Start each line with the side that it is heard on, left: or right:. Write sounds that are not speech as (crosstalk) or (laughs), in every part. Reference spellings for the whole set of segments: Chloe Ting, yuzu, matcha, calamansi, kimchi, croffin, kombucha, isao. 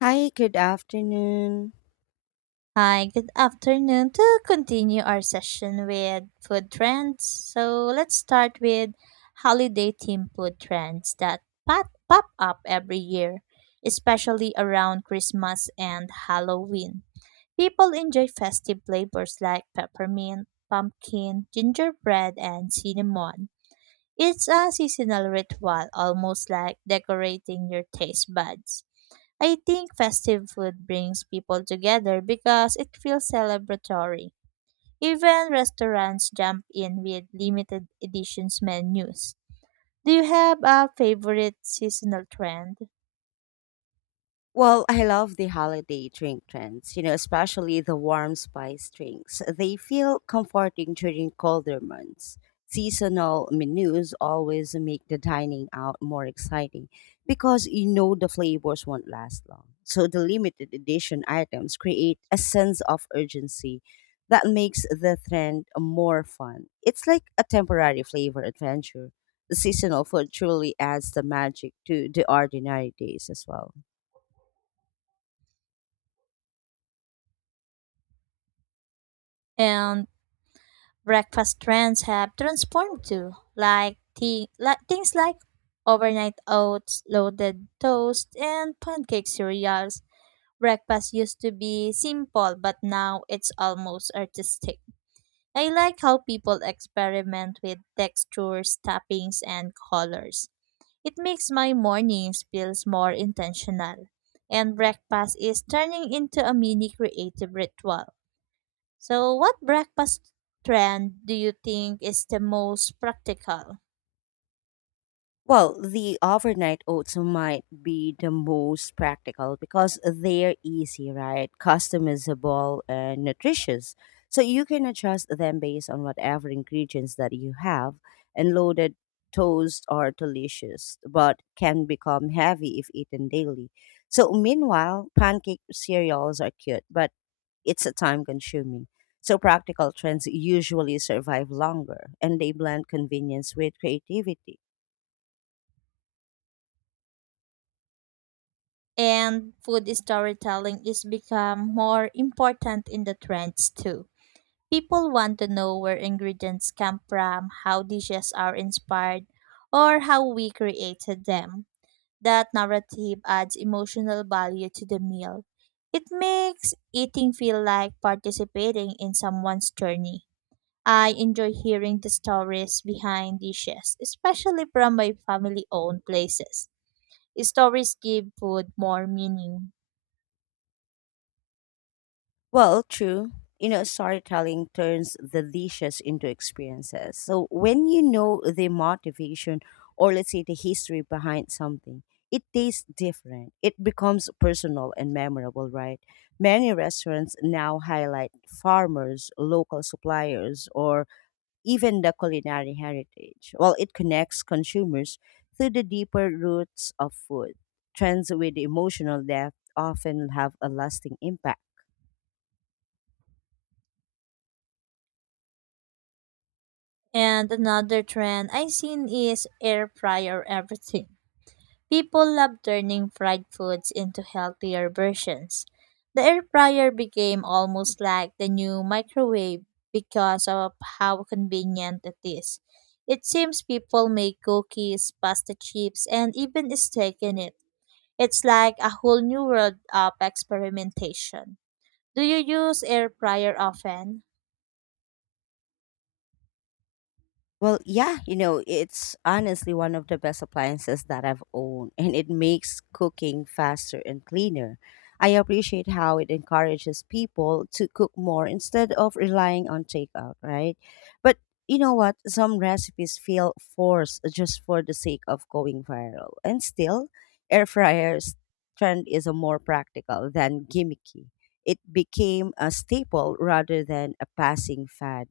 left: Hi, good afternoon.
right: Hi, good afternoon. To continue our session with food trends, so let's start with holiday themed food trends that pop up every year, especially around Christmas and Halloween. People enjoy festive flavors like peppermint, pumpkin, gingerbread, and cinnamon. It's a seasonal ritual, almost like decorating your taste buds. I think festive food brings people together because it feels celebratory. Even restaurants jump in with limited editions menus. Do you have a favorite seasonal trend?
left: Well, I love the holiday drink trends, especially the warm spice drinks. They feel comforting during colder months. Seasonal menus always make the dining out more exciting because you know the flavors won't last long. So the limited edition items create a sense of urgency that makes the trend more fun. It's like a temporary flavor adventure. The seasonal food truly adds the magic to the ordinary days as well.
right: And breakfast trends have transformed too, like things like overnight oats, loaded toast, and pancake cereals. Breakfast used to be simple, but now it's almost artistic. I like how people experiment with textures, toppings, and colors. It makes my mornings feels more intentional. And breakfast is turning into a mini creative ritual. So what breakfast trend do you think is the most practical?
left: Well, the overnight oats might be the most practical because they're easy, right? Customizable and nutritious. So you can adjust them based on whatever ingredients that you have, and loaded toast are delicious, but can become heavy if eaten daily. So meanwhile, pancake cereals are cute, but it's a time consuming. So practical trends usually survive longer and they blend convenience with creativity.
right: And food storytelling is become more important in the trends too. People want to know where ingredients come from, how dishes are inspired, or how we created them. That narrative adds emotional value to the meal. It makes eating feel like participating in someone's journey. I enjoy hearing the stories behind dishes, especially from my family owned places. Stories give food more meaning.
left: Well, true. Storytelling turns the dishes into experiences. So when you know the motivation or let's say the history behind something, it tastes different. It becomes personal and memorable, right? Many restaurants now highlight farmers, local suppliers, or even the culinary heritage. Well, it connects consumers to the deeper roots of food. Trends with emotional depth often have a lasting impact.
right: And another trend I've seen is air fryer everything. People love turning fried foods into healthier versions. The air fryer became almost like the new microwave because of how convenient it is. It seems people make cookies, pasta chips, and even steak in it. It's like a whole new world of experimentation. Do you use air fryer often?
left: Well, yeah, it's honestly one of the best appliances that I've owned, and it makes cooking faster and cleaner. I appreciate how it encourages people to cook more instead of relying on takeout, right? But you know what? Some recipes feel forced just for the sake of going viral. And still, air fryers trend is a more practical than gimmicky. It became a staple rather than a passing fad.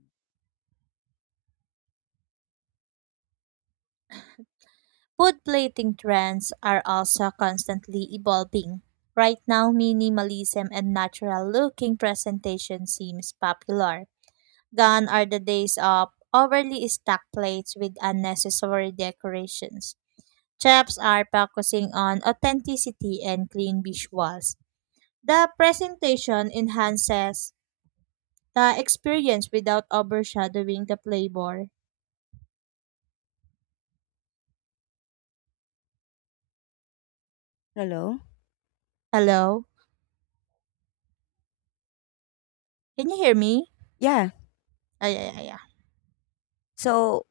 right: Food plating trends are also constantly evolving. Right now, minimalism and natural looking presentation seems popular. Gone are the days of overly stacked plates with unnecessary decorations. Chefs are focusing on authenticity and clean visuals. The presentation enhances the experience without overshadowing the flavor.
left: Hello?
right: Hello? Can you hear me?
left: Yeah.
right: Ay, ay, ay, ay.
left: So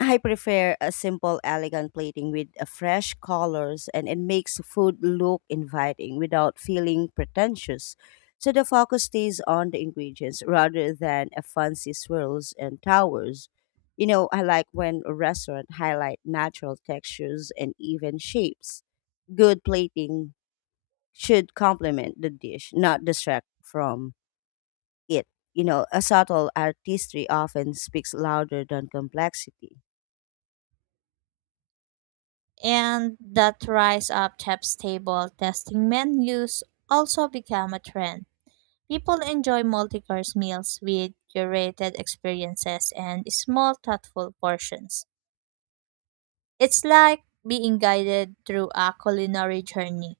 left: I prefer a simple, elegant plating with fresh colors, and it makes food look inviting without feeling pretentious. So the focus stays on the ingredients rather than a fancy swirls and towers. I like when a restaurant highlight natural textures and even shapes. Good plating should complement the dish, not distract from it. You know, a subtle artistry often speaks louder than complexity.
right: And that rise up tips table testing menus also become a trend. People enjoy multi-course meals with curated experiences and small thoughtful portions. It's like being guided through a culinary journey.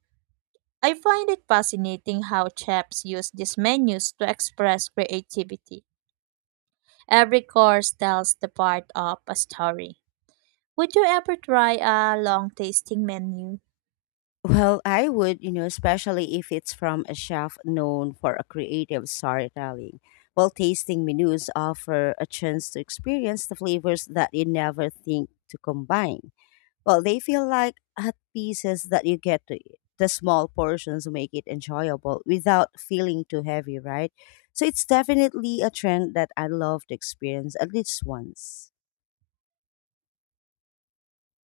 right: I find it fascinating how chefs use these menus to express creativity. Every course tells the part of a story. Would you ever try a long tasting menu?
left: Well, I would, especially if it's from a chef known for a creative storytelling. Well, tasting menus offer a chance to experience the flavors that you never think to combine. Well, they feel like hot pieces that you get to eat. The small portions make it enjoyable without feeling too heavy, right? So it's definitely a trend that I love to experience at least once.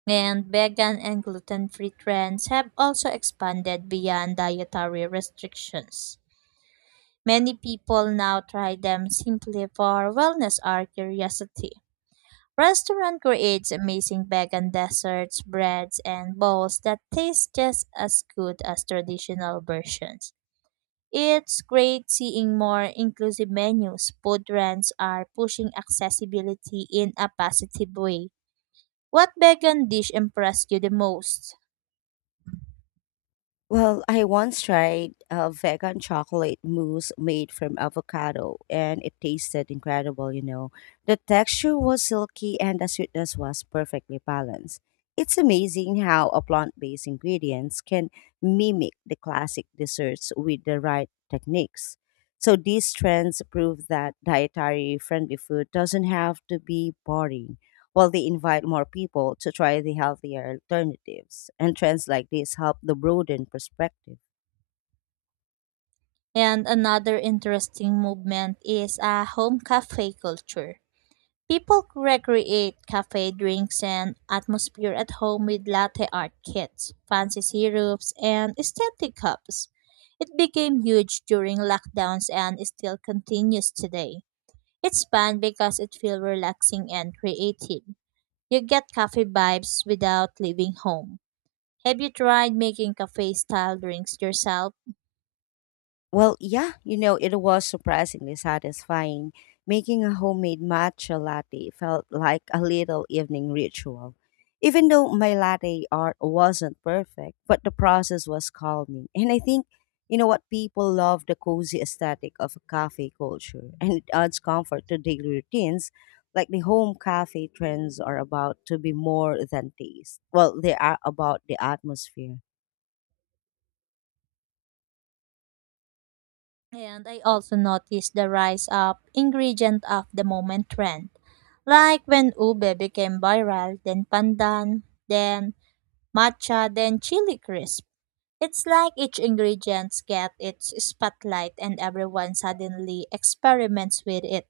right: And vegan and gluten free trends have also expanded beyond dietary restrictions. Many people now try them simply for wellness or curiosity. Restaurant creates amazing vegan desserts, breads, and bowls that taste just as good as traditional versions. It's great seeing more inclusive menus. Food trends are pushing accessibility in a positive way. What vegan dish impressed you the most?
left: Well, I once tried a vegan chocolate mousse made from avocado, and it tasted incredible. The texture was silky and the sweetness was perfectly balanced. It's amazing how a plant based ingredients can mimic the classic desserts with the right techniques. So these trends prove that dietary friendly food doesn't have to be boring while they invite more people to try the healthier alternatives. And trends like this help the broaden perspective.
right: And another interesting movement is a home cafe culture. People recreate cafe drinks and atmosphere at home with latte art kits, fancy syrups, and aesthetic cups. It became huge during lockdowns and still continues today. It's fun because it feels relaxing and creative. You get cafe vibes without leaving home. Have you tried making cafe style drinks yourself?
left: Well, yeah, it was surprisingly satisfying. Making a homemade matcha latte felt like a little evening ritual. Even though my latte art wasn't perfect, but the process was calming. (laughs) And I think, you know what, people love the cozy aesthetic of a cafe culture, and it adds comfort to daily routines. Like the home cafe trends are about to be more than taste. Well, they are about the atmosphere.
right: And I also noticed the rise up ingredient of the moment trend. Like when ube became viral, then pandan, then matcha, then chili crisp. It's like each ingredient gets its spotlight and everyone suddenly experiments with it.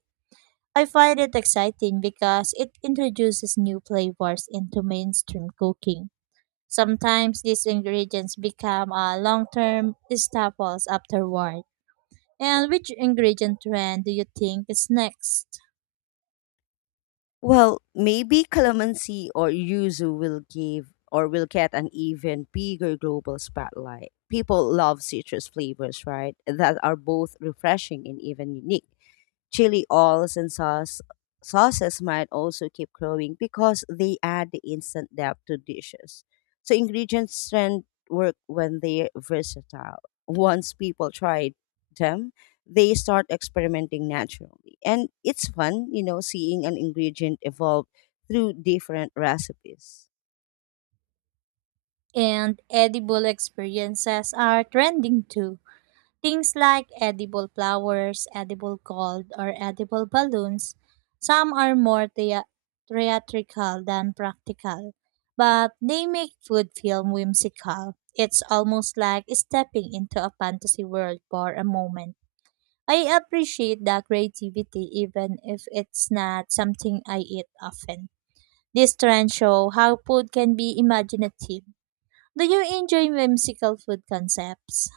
right: I find it exciting because it introduces new flavors into mainstream cooking. Sometimes these ingredients become a long-term staples afterward. And which ingredient trend do you think is next?
left: Well, maybe calamansi or yuzu will give or will get an even bigger global spotlight. People love citrus flavors, right? That are both refreshing and even unique. Chili oils and sauces might also keep growing because they add the instant depth to dishes. So ingredients strength work when they're versatile. Once people try them, they start experimenting naturally. And it's fun, seeing an ingredient evolve through different recipes.
right: And edible experiences are trending too. Things like edible flowers, edible gold, or edible balloons. Some are more theatrical than practical, but they make food feel whimsical. It's almost like stepping into a fantasy world for a moment. I appreciate the creativity even if it's not something I eat often. This trend show how food can be imaginative. Do you enjoy whimsical food concepts?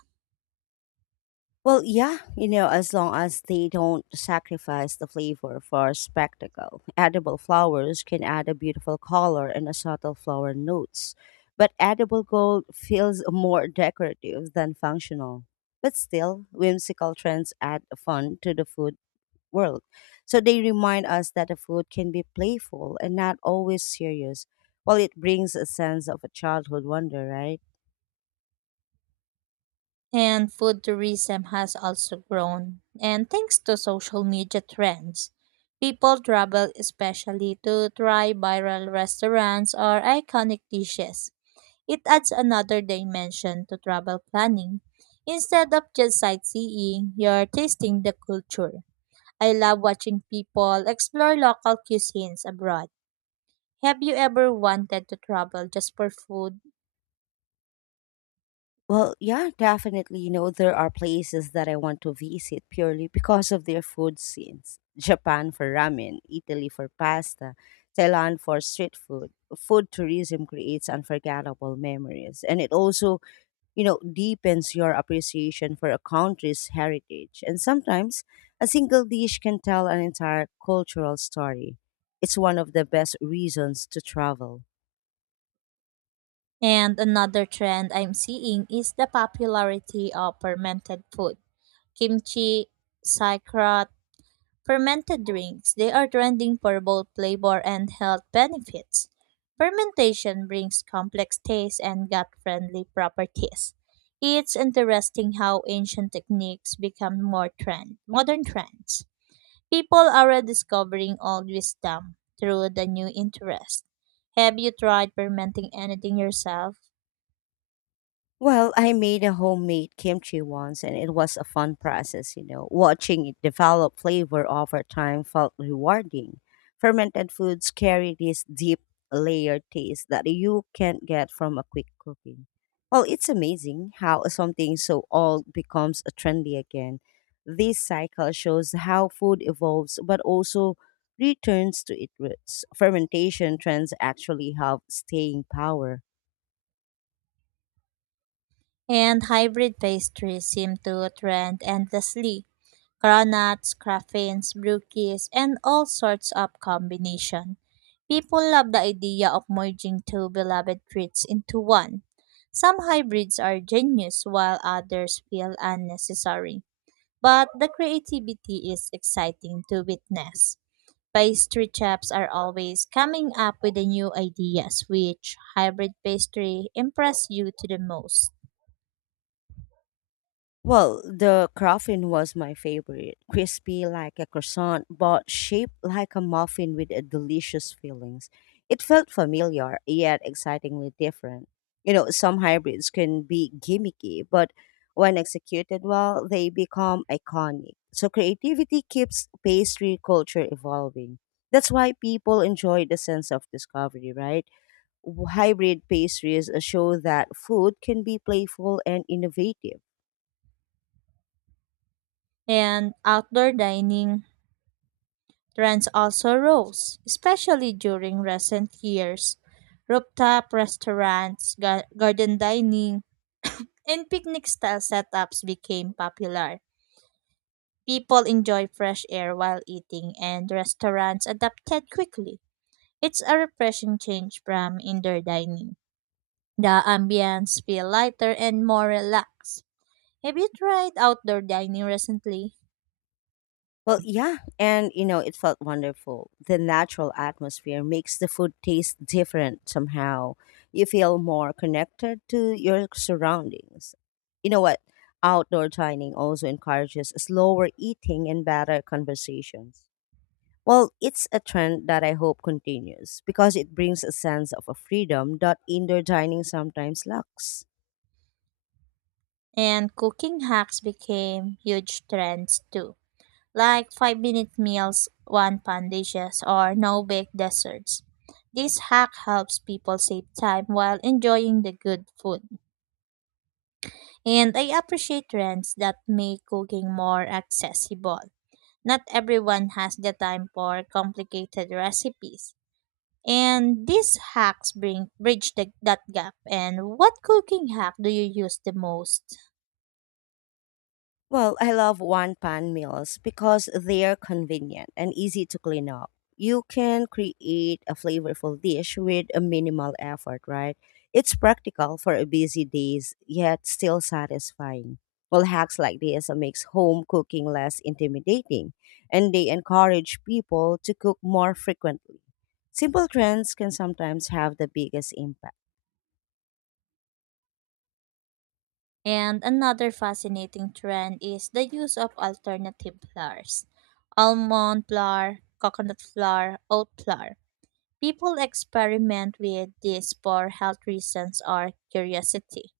left: Well, yeah, as long as they don't sacrifice the flavor for spectacle. Edible flowers can add a beautiful color and a subtle flower notes, but edible gold feels more decorative than functional. But still, whimsical trends add fun to the food world. So they remind us that the food can be playful and not always serious. Well, it brings a sense of a childhood wonder, right?
right: And food tourism has also grown. And thanks to social media trends, people travel especially to try viral restaurants or iconic dishes. It adds another dimension to travel planning. Instead of just sightseeing, you're tasting the culture. I love watching people explore local cuisines abroad. Have you ever wanted to travel just for food?
left: Well, yeah, definitely. There are places that I want to visit purely because of their food scenes. Japan for ramen, Italy for pasta, Thailand for street food. Food tourism creates unforgettable memories and it also, deepens your appreciation for a country's heritage. And sometimes a single dish can tell an entire cultural story. It's one of the best reasons to travel.
right: And another trend I'm seeing is the popularity of fermented food. Kimchi, sauerkraut, fermented drinks. They are trending for both flavor and health benefits. Fermentation brings complex tastes and gut-friendly properties. It's interesting how ancient techniques become more trend, modern trends. People are rediscovering old wisdom through the new interest. Have you tried fermenting anything yourself?
left: Well, I made a homemade kimchi once and it was a fun process. Watching it develop flavor over time felt rewarding. Fermented foods carry this deep layered taste that you can't get from a quick cooking. Well, it's amazing how something so old becomes trendy again. This cycle shows how food evolves but also returns to its roots. Fermentation trends actually have staying power.
right: And hybrid pastries seem to trend endlessly. Cronuts, craffins, brookies, and all sorts of combination. People love the idea of merging two beloved treats into one. Some hybrids are genius while others feel unnecessary, but the creativity is exciting to witness. Pastry chefs are always coming up with the new ideas. Which hybrid pastry impress you to the most?
left: Well, the croffin was my favorite. Crispy like a croissant, but shaped like a muffin with a delicious fillings. It felt familiar, yet excitingly different. Some hybrids can be gimmicky, but when executed well, they become iconic. So creativity keeps pastry culture evolving. That's why people enjoy the sense of discovery, right? Hybrid pastries show that food can be playful and innovative.
right: And outdoor dining trends also rose, especially during recent years. Rooftop restaurants, garden dining, and picnic style setups became popular. People enjoy fresh air while eating, and restaurants adapted quickly. It's a refreshing change from indoor dining. The ambience feel lighter and more relaxed. Have you tried outdoor dining recently?
left: Well, yeah, and it felt wonderful. The natural atmosphere makes the food taste different somehow. You feel more connected to your surroundings. You know what? Outdoor dining also encourages slower eating and better conversations. Well, it's a trend that I hope continues because it brings a sense of a freedom that indoor dining sometimes lacks.
right: And cooking hacks became huge trends too, like 5 minute meals, one pan dishes, or no bake desserts. This hack helps people save time while enjoying the good food. And I appreciate trends that make cooking more accessible. Not everyone has the time for complicated recipes. And these hacks bring bridge the, that gap. And what cooking hack do you use the most?
left: Well, I love one pan meals because they're convenient and easy to clean up. You can create a flavorful dish with a minimal effort, right? It's practical for a busy days, yet still satisfying. Well, hacks like this makes home cooking less intimidating, and they encourage people to cook more frequently. Simple trends can sometimes have the biggest impact.
right: And another fascinating trend is the use of alternative flours. Almond flour, coconut flour, oat flour. People experiment with this for health reasons or curiosity.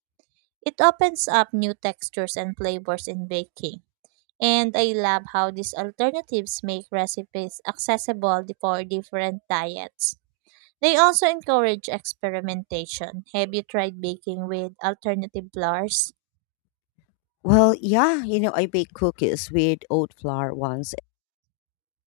right: It opens up new textures and flavors in baking. And I love how these alternatives make recipes accessible for different diets. They also encourage experimentation. Have you tried baking with alternative flours?
left: Well, yeah, I baked cookies with oat flour once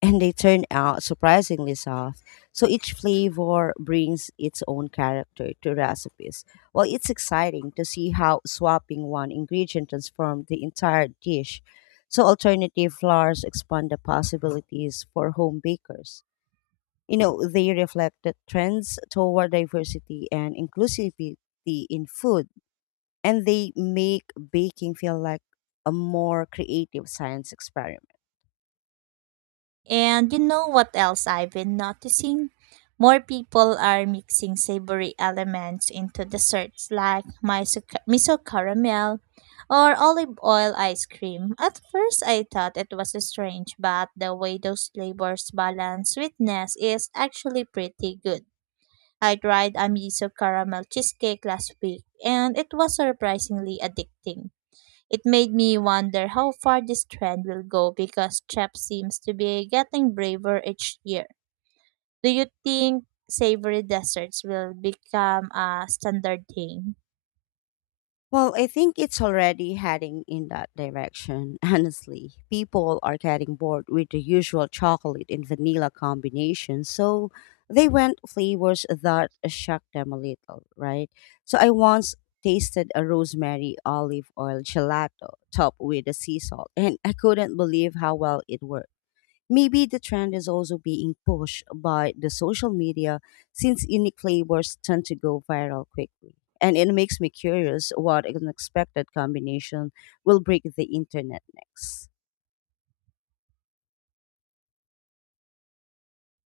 left: and they turn out surprisingly soft. So each flavor brings its own character to recipes. Well, it's exciting to see how swapping one ingredient transforms the entire dish. So alternative flours expand the possibilities for home bakers. They reflect the trends toward diversity and inclusivity in food, and they make baking feel like a more creative science experiment.
right: And you know what else I've been noticing? More people are mixing savory elements into desserts like miso caramel or olive oil ice cream. At first, I thought it was strange, but the way those flavors balance sweetness is actually pretty good. I tried a miso caramel cheesecake last week, and it was surprisingly addicting. It made me wonder how far this trend will go because chefs seems to be getting braver each year. Do you think savory desserts will become a standard thing?
left: Well, I think it's already heading in that direction, (laughs) honestly. People are getting bored with the usual chocolate and vanilla combination, so they want flavors that shock them a little, right? So I once tasted a rosemary olive oil gelato topped with a sea salt, and I couldn't believe how well it worked. Maybe the trend is also being pushed by the social media since unique flavors tend to go viral quickly. And it makes me curious what unexpected combination will break the internet next.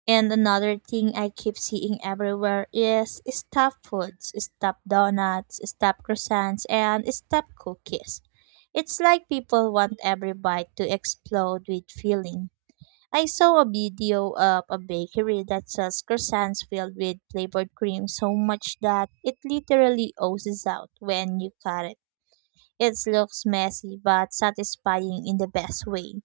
right: And another thing I keep seeing everywhere is stuffed foods, stuffed donuts, stuffed croissants, and stuffed cookies. It's like people want every bite to explode with filling. I saw a video of a bakery that sells croissants filled with flavored cream so much that it literally oozes out when you cut it. It looks messy but satisfying in the best way.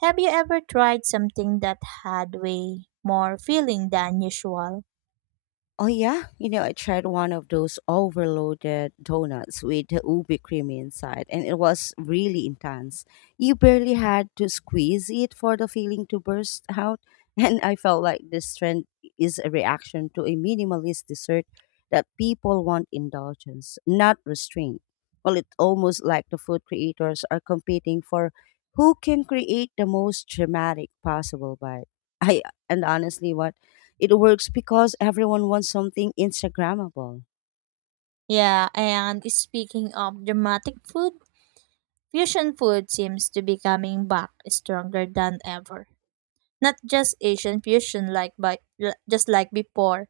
right: Have you ever tried something that had way more filling than usual?
left: Oh yeah, you know I tried one of those overloaded donuts with the ubi cream inside, and it was really intense. You barely had to squeeze it for the feeling to burst out, (laughs) and I felt like this trend is a reaction to a minimalist dessert that people want indulgence, not restraint. Well, it's almost like the food creators are competing for who can create the most dramatic possible bite. I and honestly, what it works because everyone wants something Instagrammable.
right: Yeah, and speaking of dramatic food, fusion food seems to be coming back stronger than ever. Not just Asian fusion like but just like before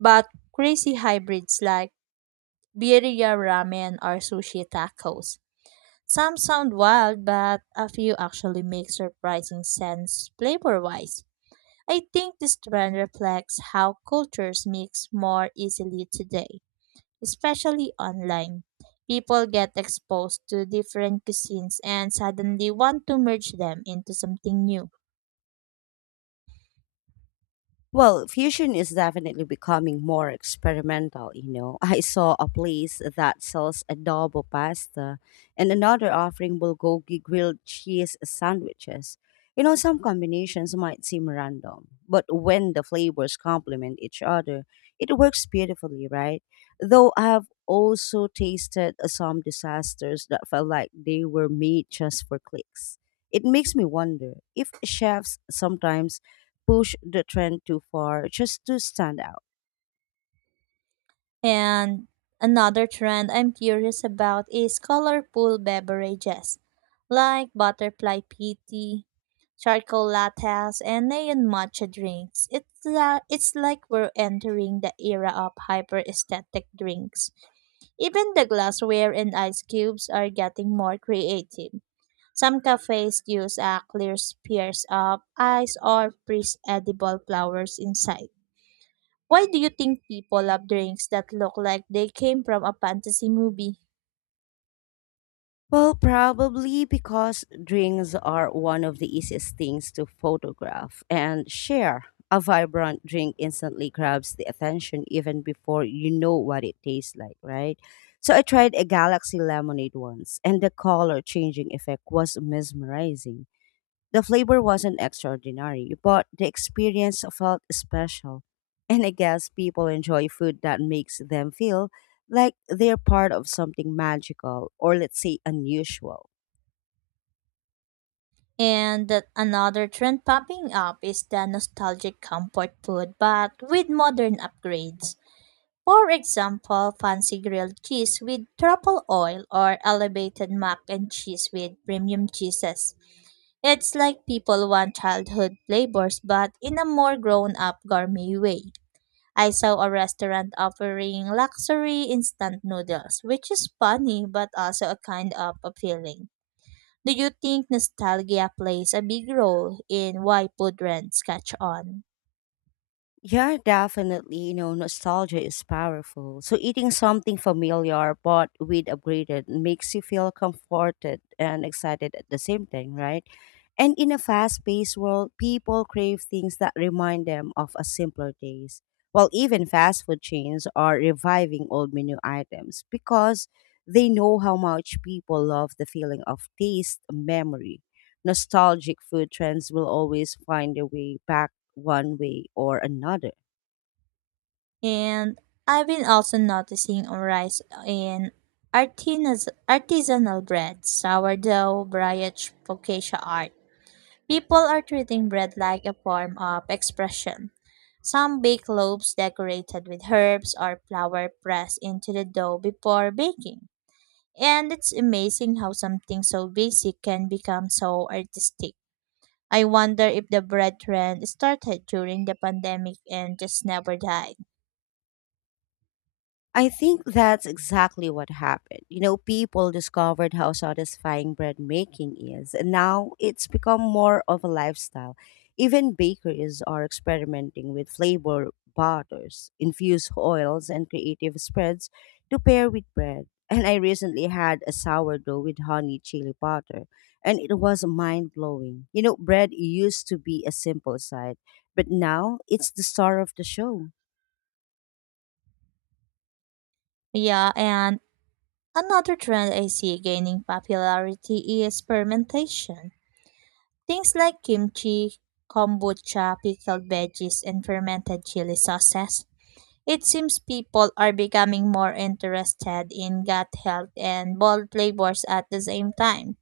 right: but crazy hybrids like birria ramen or sushi tacos. Some sound wild, but a few actually make surprising sense flavor wise. I think this trend reflects how cultures mix more easily today, especially online. People get exposed to different cuisines and suddenly want to merge them into something new.
left: Well, fusion is definitely becoming more experimental. (laughs) I saw a place that sells adobo pasta and another offering bulgogi grilled cheese sandwiches. Some combinations might seem random, but when the flavors complement each other, it works beautifully, right? Though I have also tasted some disasters that felt like they were made just for clicks. It makes me wonder if chefs sometimes push the trend too far just to stand out?
right: And another trend I'm curious about is colorful beverages like butterfly PT, charcoal lattes, and neon matcha drinks. It's like we're entering the era of hyper aesthetic drinks. Even the glassware and ice cubes are getting more creative. Some cafes use a clear spheres of ice or freeze edible flowers inside. Why do you think people love drinks that look like they came from a fantasy movie?
left: Well, probably because drinks are one of the easiest things to photograph and share. A vibrant drink instantly grabs the attention even before you know what it tastes like, right? So I tried a galaxy lemonade once, and the color changing effect was mesmerizing. The flavor wasn't extraordinary, but the experience felt special. And I guess people enjoy food that makes them feel like they're part of something magical or, let's say, unusual.
right: And that another trend popping up is the nostalgic comfort food, but with modern upgrades. For example, fancy grilled cheese with truffle oil or elevated mac and cheese with premium cheeses. It's like people want childhood flavors but in a more grown up gourmet way. I saw a restaurant offering luxury instant noodles, which is funny but also a kind of appealing. Do you think nostalgia plays a big role in why food trends catch on?
left: Yeah, definitely. Nostalgia is powerful. So eating something familiar but with upgraded makes you feel comforted and excited at the same time, right? And in a fast-paced world, people crave things that remind them of a simpler days. Well, even fast food chains are reviving old menu items because they know how much people love the feeling of taste memory nostalgic food trends will always find their way back one way or another.
right: And I've been also noticing a rise in artisanal bread, sourdough, brioche, focaccia art. People are treating bread like a form of expression. Some bake loaves decorated with herbs or flour pressed into the dough before baking. And it's amazing how something so basic can become so artistic. I wonder if the bread trend started during the pandemic and just never died.
left: I think that's exactly what happened. People discovered how satisfying bread making is, and now it's become more of a lifestyle. Even bakeries are experimenting with flavor butters, infused oils, and creative spreads to pair with bread. And I recently had a sourdough with honey chili butter, and it was mind blowing. Bread used to be a simple side, but now it's the star of the show.
right: Yeah, and another trend I see gaining popularity is fermentation. Things like kimchi, kombucha, pickled veggies, and fermented chili sauces. It seems people are becoming more interested in gut health and bold flavors at the same time.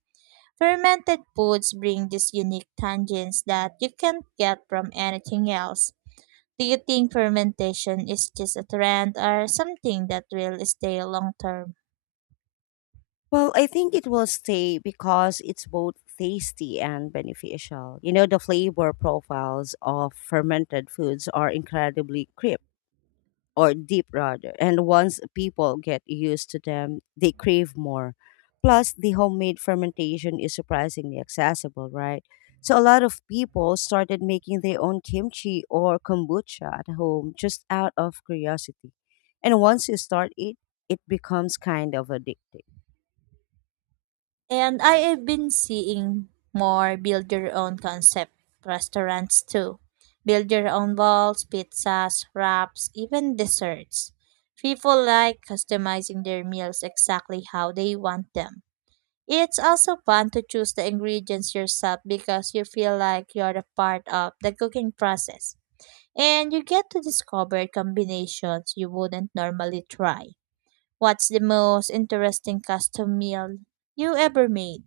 right: Fermented foods bring these unique tangents that you can't get from anything else. Do you think fermentation is just a trend or something that will stay long term?
left: Well, I think it will stay because it's both tasty and beneficial. The flavor profiles of fermented foods are incredibly crisp or deep rather. And once people get used to them, they crave more. Plus, the homemade fermentation is surprisingly accessible, right? So, a lot of people started making their own kimchi or kombucha at home just out of curiosity. And once you start it, it becomes kind of addicting.
right: And I have been seeing more build your own concept restaurants too. Build your own balls, pizzas, wraps, even desserts. People like customizing their meals exactly how they want them. It's also fun to choose the ingredients yourself because you feel like you're a part of the cooking process. And you get to discover combinations you wouldn't normally try. What's the most interesting custom meal you ever made?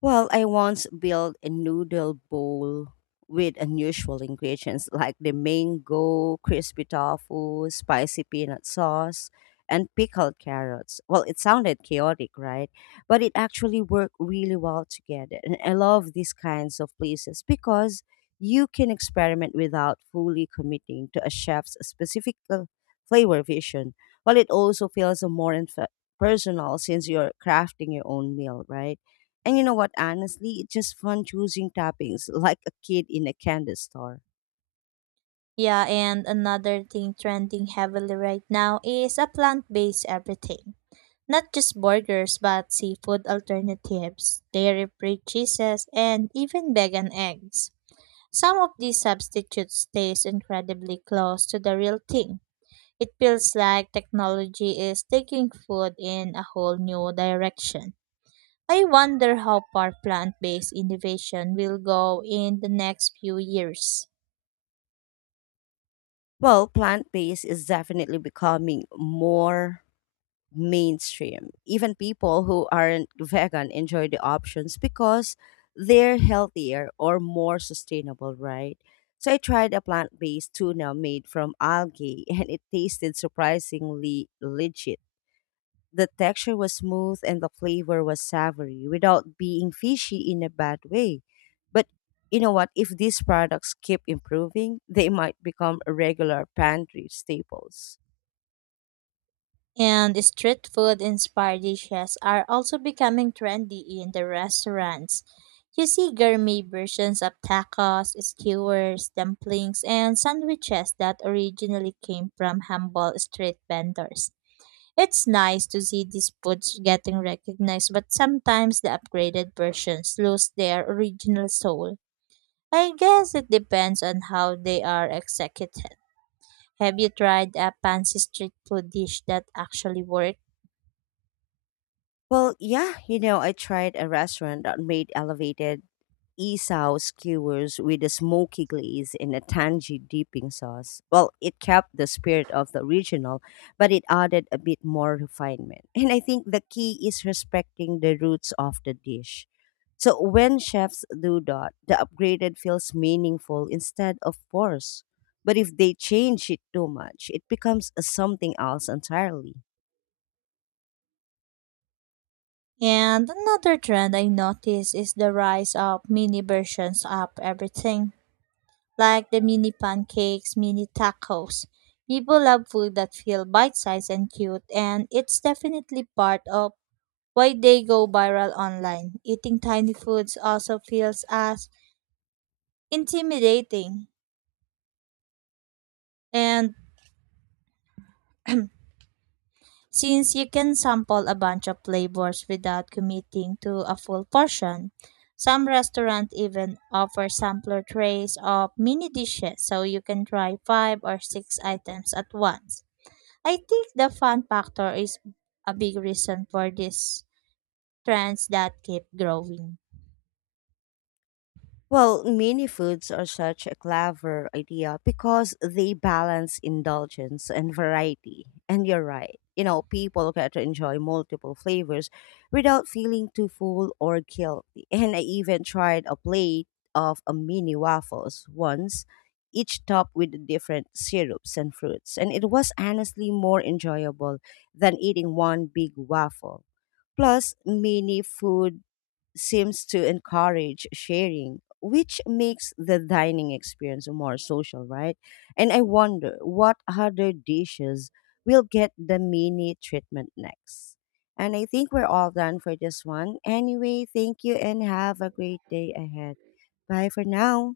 left: Well, I once built a noodle bowl with unusual ingredients like the mango, crispy tofu, spicy peanut sauce, and pickled carrots. Well, it sounded chaotic, right? But it actually worked really well together. And I love these kinds of places because you can experiment without fully committing to a chef's specific flavor vision. Well, it also feels more personal since you're crafting your own meal, right? And you know what? Honestly, it's just fun choosing toppings (laughs) like a kid in a candy store.
right: Yeah, and another thing trending heavily right now is a plant based everything. Not just burgers, but seafood alternatives, dairy free cheeses, and even vegan eggs. Some of these substitutes taste incredibly close to the real thing. It feels like technology is taking food in a whole new direction. I wonder how far plant based innovation will go in the next few years.
left: Well, plant based is definitely becoming more mainstream. Even people who aren't vegan enjoy the options because they're healthier or more sustainable, right? So I tried a plant based tuna made from algae and it tasted surprisingly legit. The texture was smooth and the flavor was savory without being fishy in a bad way. But you know what? If these products keep improving, they might become regular pantry staples.
right: And street food inspired dishes are also becoming trendy in the restaurants. You see gourmet versions of tacos, skewers, dumplings, and sandwiches that originally came from humble street vendors. It's nice to see these foods getting recognized, but sometimes the upgraded versions lose their original soul. I guess it depends on how they are executed. Have you tried a fancy street food dish that actually works?
left: Well, yeah, I tried a restaurant that made elevated isao skewers with a smoky glaze and a tangy dipping sauce. Well, it kept the spirit of the original, but it added a bit more refinement. And I think the key is respecting the roots of the dish. So when chefs do that, the upgraded feels meaningful instead of forced. But if they change it too much, it becomes something else entirely.
right: And another trend I noticed is the rise of mini versions of everything, like the mini pancakes, mini tacos. People love food that feel bite-sized and cute, and it's definitely part of why they go viral online. Eating tiny foods also feels as intimidating and since you can sample a bunch of flavors without committing to a full portion. Some restaurants even offer sampler trays of mini dishes so you can try five or six items at once. I think the fun factor is a big reason for these trends that keep growing.
left: Well, mini foods are such a clever idea because they balance indulgence and variety. And you're right. People get to enjoy multiple flavors without feeling too full or guilty. And I even tried a plate of a mini waffles once, each topped with different syrups and fruits. And it was honestly more enjoyable than eating one big waffle. Plus, mini food seems to encourage sharing, which makes the dining experience more social, right? And I wonder what other dishes will get the mini treatment next. And I think we're all done for this one. Anyway, thank you and have a great day ahead. Bye for now.